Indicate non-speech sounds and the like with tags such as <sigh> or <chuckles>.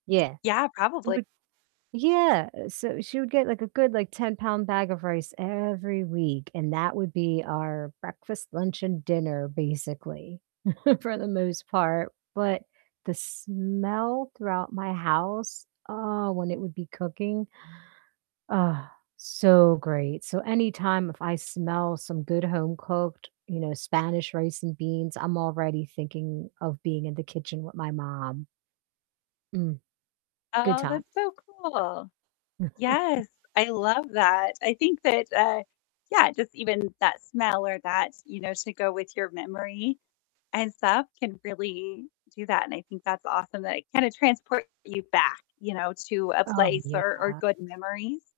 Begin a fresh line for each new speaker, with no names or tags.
Yeah.
Yeah, probably.
Would yeah, eh, so she would get, like, a good, like, 10-pound bag of rice every week, and that would be our breakfast, lunch, and dinner, basically, <chuckles> for the most part, but the smell throughout my house, oh, when it would be cooking, <inhales> oh, so great. So, any time if I smell some good home-cooked, you know, Spanish rice and beans, I'm already thinking of being in the kitchen with my mom. Mm. Good
Oh,
times.
that's so cool. Yes, I
<chuckles>
love that. I think that, uh, yeah, just, even that smell or that, you know, to go with your memory and stuff can really do that, and I think that's awesome that it, kinda, transports you back, you know, to a
Oh,
place or or
yeah.
good memories.